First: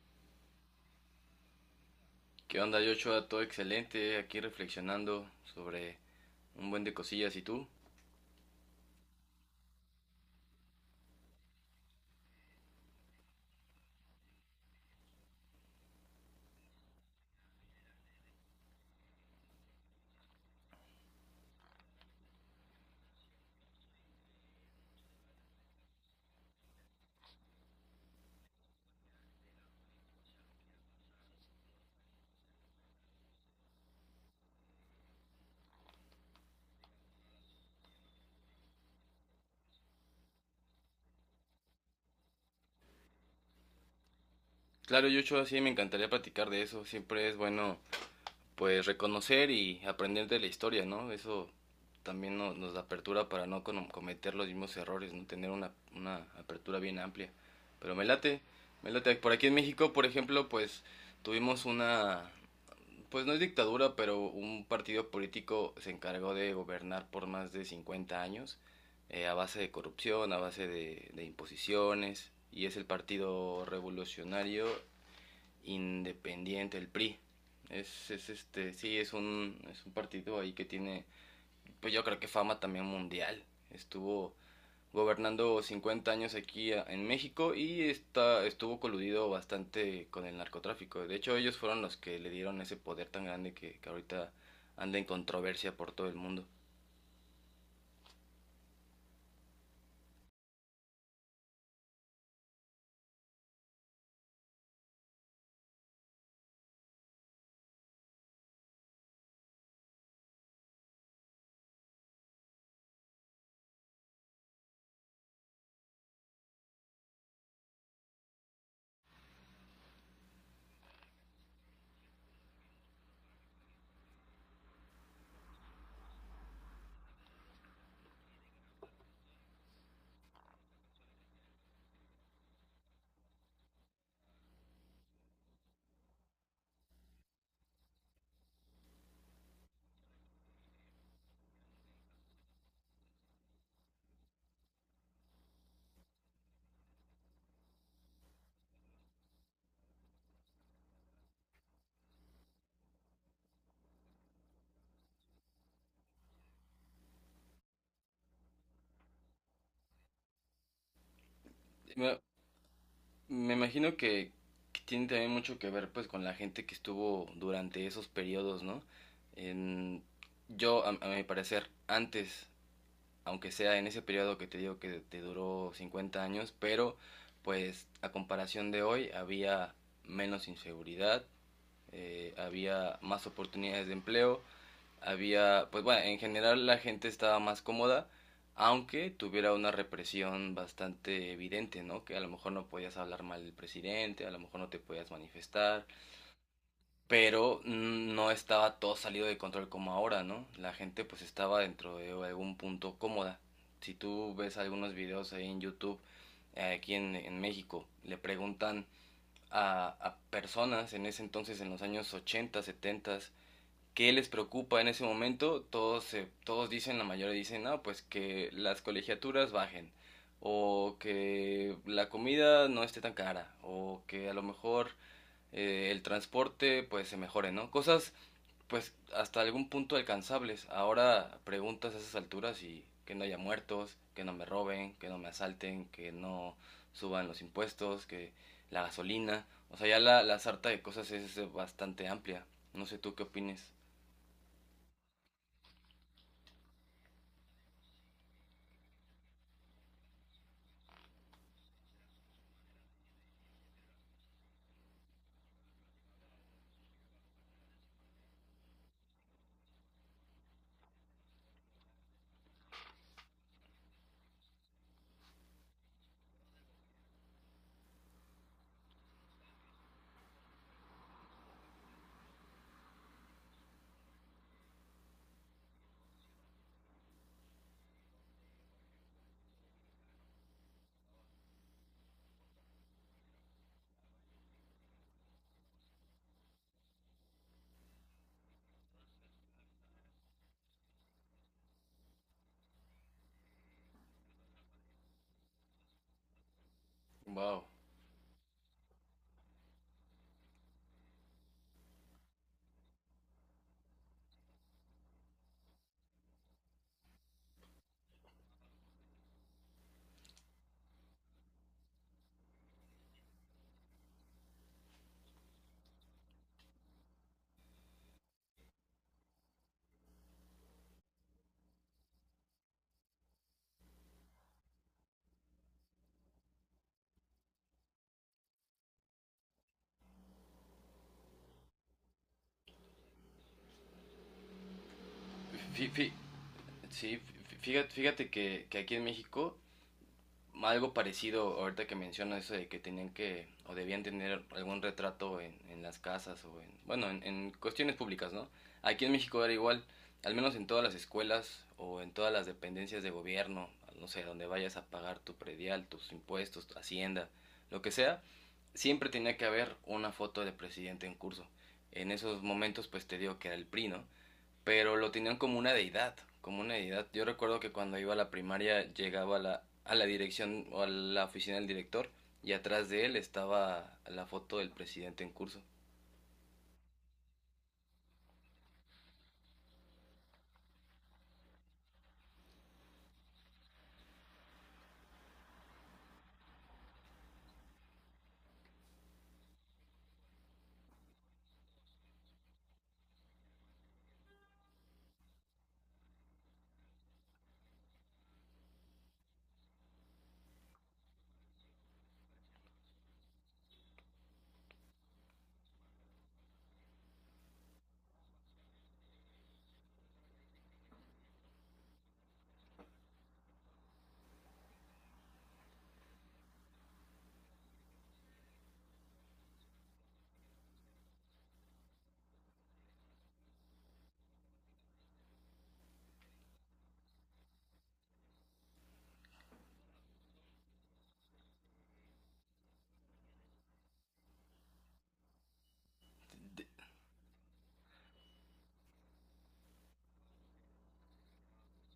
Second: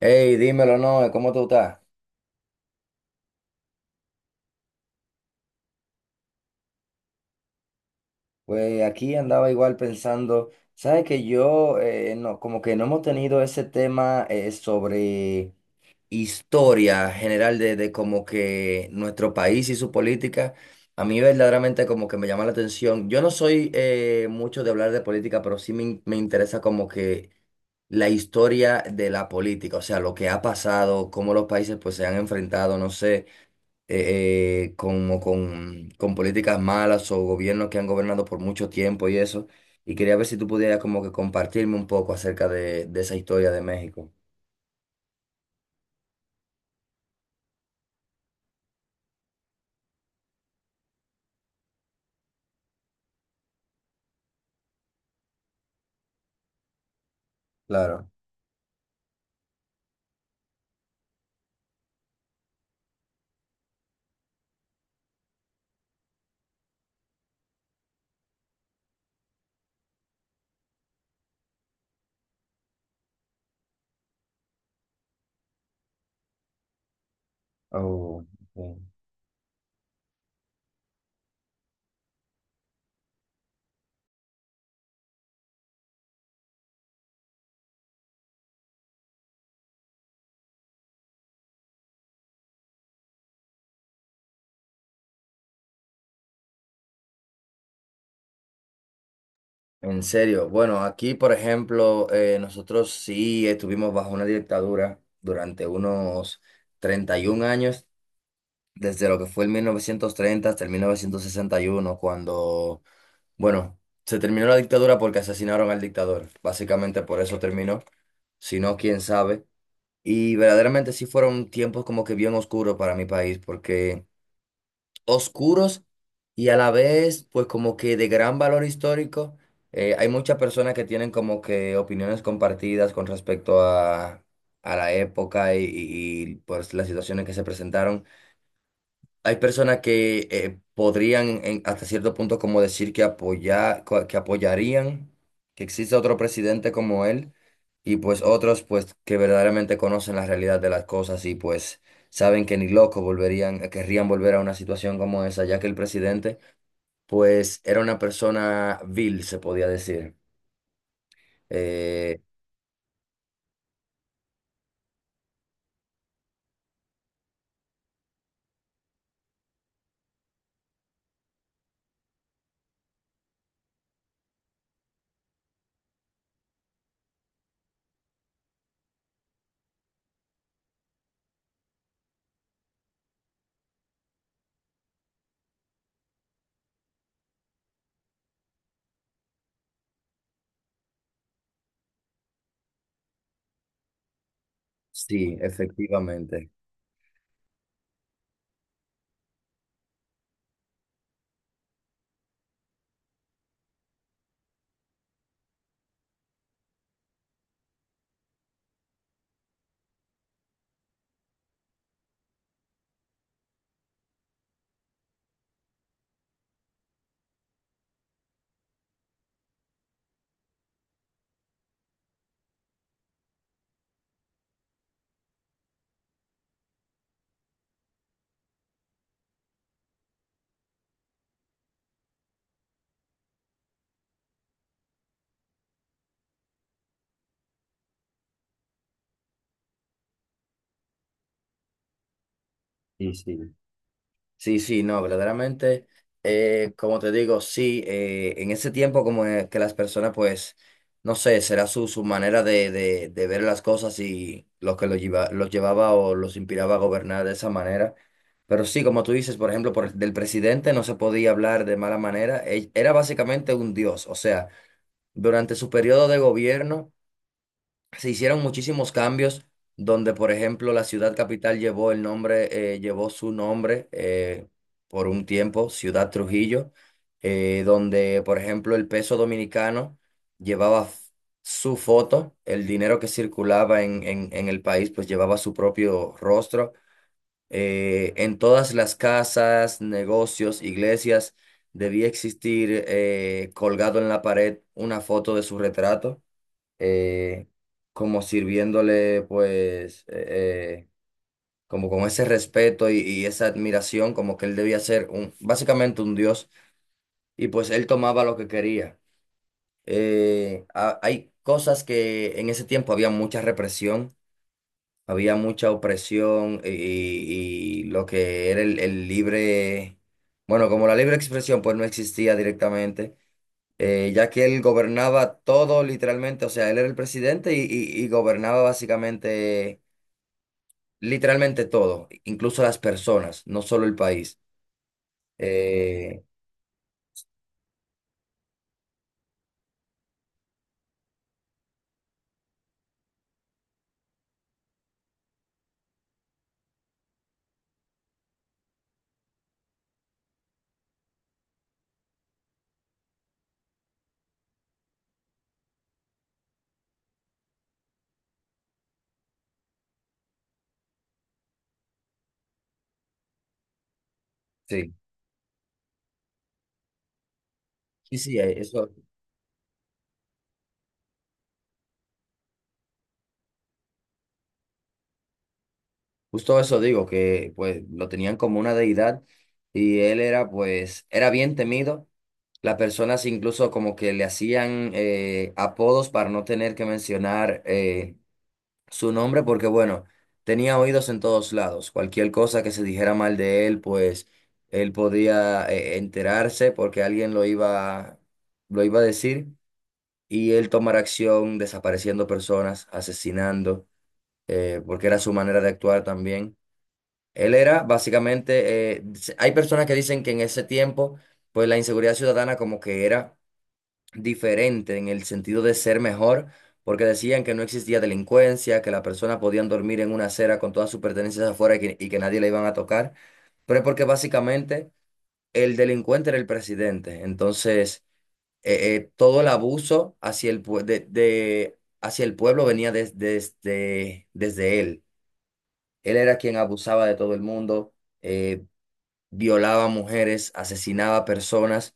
Hey, dímelo, no, ¿cómo tú estás? ¿Qué onda, Joshua? Todo excelente, aquí reflexionando sobre un buen de cosillas. ¿Y tú? Pues aquí andaba igual pensando, sabes que yo, no, como que no hemos tenido ese tema sobre historia general de como que nuestro país y su política, a mí verdaderamente como que me llama la atención. Yo no soy mucho de hablar de política, pero sí me, me interesa como que la historia de la política, o sea, lo que ha pasado, cómo los países pues se han enfrentado, no sé. Como con políticas malas o gobiernos que han gobernado por mucho tiempo y eso. Y quería ver si tú pudieras como que compartirme un poco acerca de esa historia de México. Claro, Joshua, sí, me encantaría platicar de eso. Siempre es bueno, pues, reconocer y aprender de la historia, ¿no? Eso también nos da apertura para no cono- cometer los mismos errores, ¿no? Tener una apertura bien amplia. Pero me Claro. late, me late. Por aquí en México, por ejemplo, pues, tuvimos una, pues no es dictadura, pero un partido político se encargó de gobernar por más de 50 años a base de corrupción, a base de imposiciones, y es el Partido Revolucionario Independiente, el PRI. Oh, Es este, ok. sí, es un partido ahí que tiene, pues yo creo que fama también mundial. Estuvo gobernando 50 años aquí en México y estuvo coludido bastante con el narcotráfico. De hecho, ellos fueron los que le dieron ese poder tan grande que ahorita anda en controversia por todo el mundo. En serio, bueno, aquí por ejemplo, nosotros sí estuvimos bajo una dictadura durante unos 31 años, desde lo que fue el 1930 hasta el 1961 cuando, bueno, se terminó la dictadura porque asesinaron al dictador, básicamente por eso terminó. Si no, quién sabe. Y verdaderamente sí fueron tiempos como que bien oscuros para mi país, porque oscuros y a la vez, pues como que de gran valor histórico. Hay muchas personas que tienen como que opiniones compartidas con respecto a la época y, pues las situaciones que se presentaron. Hay personas que podrían hasta cierto punto como decir que que apoyarían que exista otro presidente como él y pues otros pues que verdaderamente conocen la realidad de las cosas y pues saben que ni loco volverían, querrían volver a una situación como esa, ya que el presidente pues era una persona vil, se podía decir. Me, Eh, me imagino que tiene también mucho que ver pues con la gente que estuvo durante esos periodos, ¿no? En, a mi parecer, antes aunque sea en ese periodo que te digo que te duró 50 años, pero pues a comparación de hoy había menos inseguridad, había más oportunidades de empleo, había, pues bueno, en general la gente estaba más cómoda, aunque tuviera una represión bastante evidente, ¿no? Que a lo mejor no podías hablar mal del presidente, a lo mejor no te podías sí, manifestar, efectivamente. pero no estaba todo salido de control como ahora, ¿no? La gente pues estaba dentro de algún punto cómoda. Si tú ves algunos videos ahí en YouTube, aquí en México, le preguntan a personas en ese entonces, en los años 80, 70, ¿qué les preocupa en ese momento? Todos dicen, la mayoría dicen, no, pues que las colegiaturas bajen, o que la comida no esté tan cara, o que a lo mejor el transporte pues se mejore, ¿no? Cosas pues hasta algún punto alcanzables. Ahora preguntas a esas alturas y que no haya muertos, que no me roben, que no me asalten, que no suban los impuestos, que la gasolina, o sea, ya la sarta de cosas es bastante amplia. No sé Sí, tú qué sí. opines. Sí, sí, no, verdaderamente, como te digo, sí, en ese tiempo como es que las personas, pues, no sé, será su manera de, de ver las cosas y lo que los lleva, los llevaba o los inspiraba a gobernar de esa manera. Pero sí, como tú dices, por ejemplo, por, del presidente no se podía hablar de mala manera, era básicamente un dios, o sea, durante su periodo de gobierno se hicieron muchísimos cambios donde, por ejemplo, la ciudad capital llevó el nombre, llevó su nombre por un tiempo, Ciudad Trujillo, donde, por ejemplo, el peso dominicano llevaba su foto, el dinero que circulaba en el país, pues llevaba su propio rostro. En todas las casas, negocios, iglesias, debía existir colgado en la pared una foto de su retrato eh, Wow. como sirviéndole pues como con ese respeto y esa admiración, como que él debía ser un, básicamente un dios y pues él tomaba lo que quería. Hay cosas que en ese tiempo había mucha represión, había mucha opresión y lo que era el libre, bueno, como la libre expresión pues no existía directamente ya que él gobernaba todo literalmente, o sea, él era el presidente y gobernaba básicamente, literalmente todo, incluso las personas, no solo el país. Fí- fí- Eh, Sí, fíjate que aquí en México algo parecido ahorita que mencionas eso de que tenían que o debían tener algún retrato en las casas o en, bueno, en cuestiones públicas, ¿no? Aquí en México era igual, al menos en todas las escuelas o en todas las dependencias de gobierno, no sé, donde vayas a pagar tu predial, tus impuestos, tu hacienda, lo que sea, siempre tenía que haber una foto de presidente en curso. En esos momentos pues te digo que era el PRI, ¿no? sí, Pero lo tenían como una deidad, como una deidad. Yo recuerdo que cuando iba a sí, la sí, primaria eso, llegaba a a la dirección o a la oficina del director y atrás de él estaba la foto del presidente en curso. justo eso digo, que pues lo tenían como una deidad y él era pues, era bien temido. Las personas incluso como que le hacían apodos para no tener que mencionar su nombre porque, bueno, tenía oídos en todos lados. Cualquier cosa que se dijera mal de él, pues él podía enterarse porque alguien lo iba a decir y él tomar acción desapareciendo personas, asesinando, porque era su manera de actuar también. Él era básicamente, hay personas que dicen que en ese tiempo, pues la inseguridad ciudadana como que era diferente en el sentido de ser mejor, porque decían que no existía delincuencia, que las personas podían dormir en una acera con todas sus pertenencias afuera y que nadie le iban a tocar, pero es porque básicamente el delincuente era el presidente, entonces todo el abuso hacia el, hacia el pueblo venía desde, desde él. Él era quien abusaba de todo el mundo, eh, violaba mujeres, asesinaba personas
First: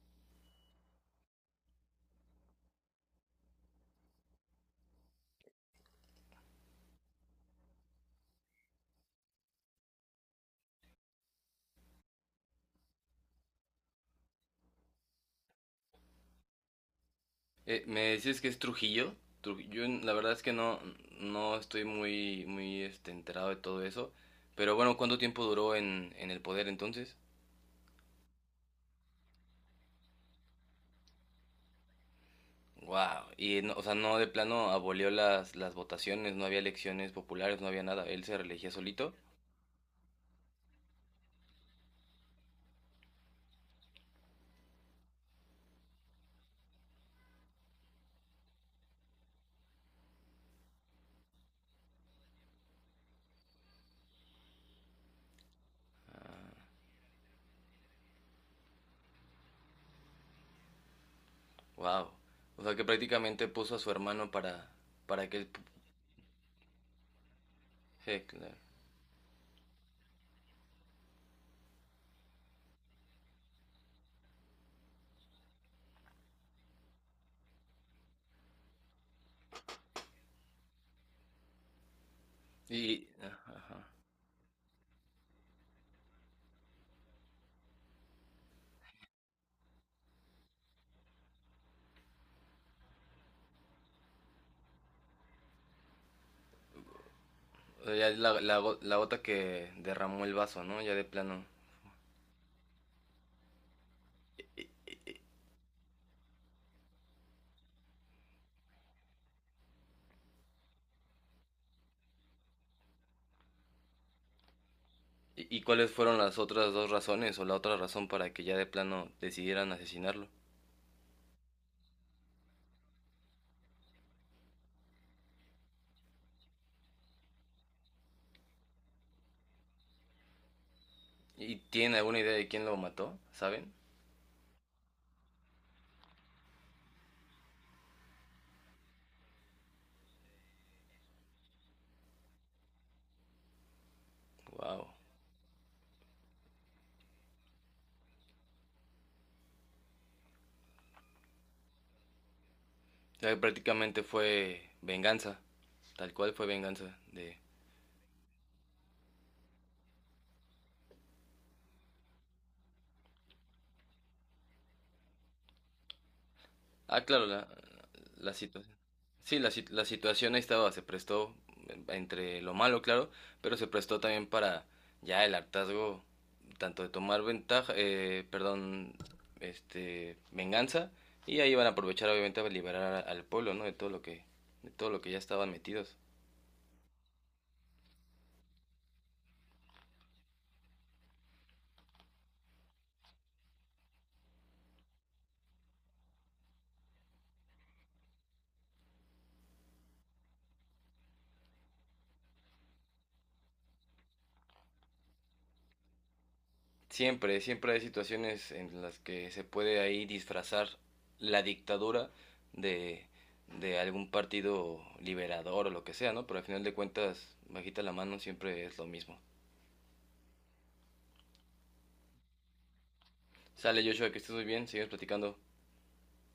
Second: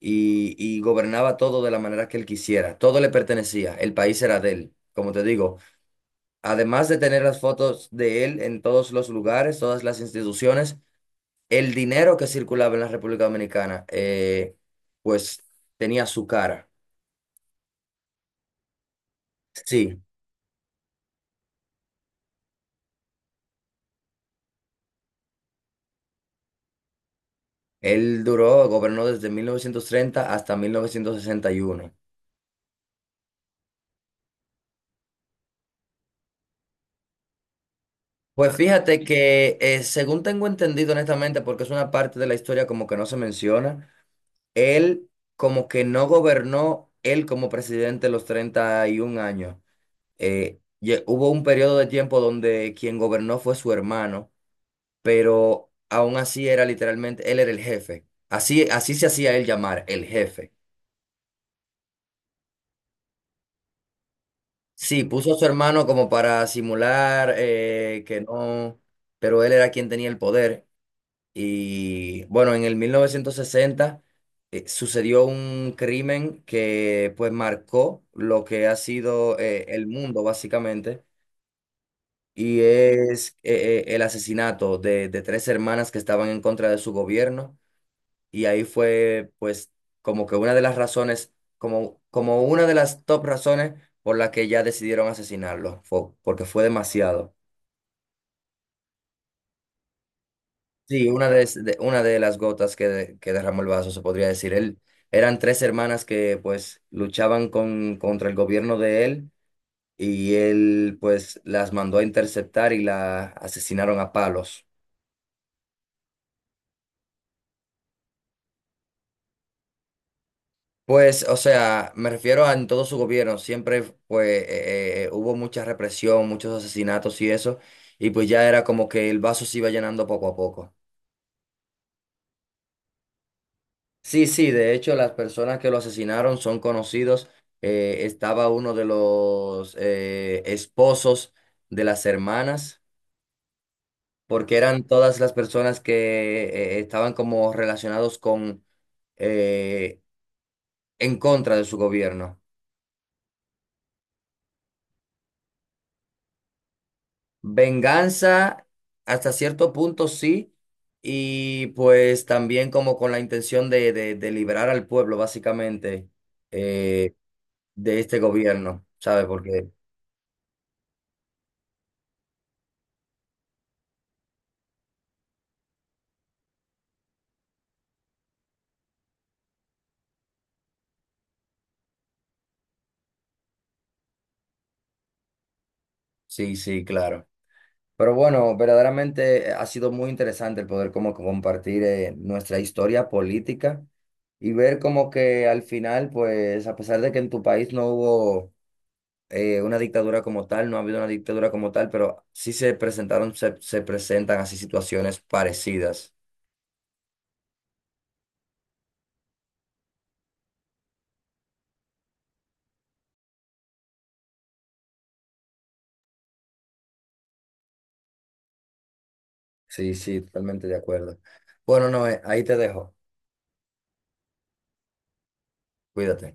y gobernaba todo de la manera que él quisiera. Todo le pertenecía, el país era de él, como te digo. Además de tener las fotos de él en todos los lugares, todas las instituciones, el dinero que circulaba en la República Dominicana, pues tenía su cara. ¿Me dices que es Trujillo? Trujillo, Sí, la verdad es que no, no estoy muy este, enterado de todo eso. Pero bueno, ¿cuánto tiempo duró en el poder entonces? él duró, gobernó desde 1930 hasta mil novecientos sesenta y uno. Wow, o sea, no de plano abolió las votaciones, no había elecciones populares, no había nada, él se Pues reelegía fíjate solito. que, según tengo entendido honestamente, porque es una parte de la historia como que no se menciona, él como que no gobernó, él como presidente los 31 años. Hubo un periodo de tiempo donde quien gobernó fue su hermano, pero aún así era literalmente, él era el jefe. Así, así se hacía él llamar, el jefe. Wow. O sea que prácticamente puso a su hermano Sí, para puso a que su hermano como para simular que claro. no, pero él era quien tenía el poder. Y bueno, en el 1960 sucedió un crimen que pues marcó lo que ha sido el mundo básicamente, y es ajá. El asesinato de tres hermanas que estaban en contra de su gobierno, y ahí fue pues como que una de las razones, como, como una de las top razones por la que ya decidieron asesinarlo, fue, porque fue demasiado. O sea, ya es la gota que derramó el vaso, ¿no? Ya de Sí, una plano. Una de las gotas que derramó el vaso, se podría decir. Él, eran tres hermanas que pues luchaban con, contra el gobierno de él y él pues las mandó a interceptar y la asesinaron a palos. Y cuáles fueron las otras dos razones o la otra razón para que ya de plano decidieran asesinarlo? Pues, o sea, me refiero a en todo su gobierno, siempre pues hubo mucha represión, muchos asesinatos y eso, y pues ya era como que el vaso se iba llenando poco a poco. ¿Y tienen alguna idea de quién lo mató? ¿Saben? Sí, sí, de hecho las personas que lo asesinaron son conocidos. Estaba uno de los esposos de las hermanas, porque Wow. eran O todas las personas que estaban como relacionados con eh, en contra de su gobierno. sea que prácticamente fue venganza. Tal cual fue venganza de, Venganza hasta cierto punto sí, y pues también como con la intención de liberar al pueblo básicamente ah, eh, claro, de este la situación. gobierno, ¿sabes? Sí, Porque la situación ahí estaba, se prestó entre lo malo, claro, pero se prestó también para ya el hartazgo, tanto de tomar ventaja, perdón, este, venganza, y ahí van a aprovechar obviamente a al pueblo, ¿no? De todo lo que, de todo lo que ya estaban metidos. sí, sí, claro. Pero bueno, verdaderamente ha sido muy interesante el poder como compartir nuestra historia política y ver como que al final, pues a pesar de que en tu país no hubo una dictadura como tal, no ha habido una dictadura como tal, pero sí se presentaron, se presentan así situaciones parecidas. Siempre, siempre hay situaciones en las que se puede ahí disfrazar la dictadura de, de algún partido liberador o lo que sea, ¿no? Pero al final de cuentas, bajita la mano, siempre es lo mismo. Sí, sí, totalmente de acuerdo. Bueno, no ahí te dejo. Sale Joshua, que estés muy bien, sigues platicando. Cuídate.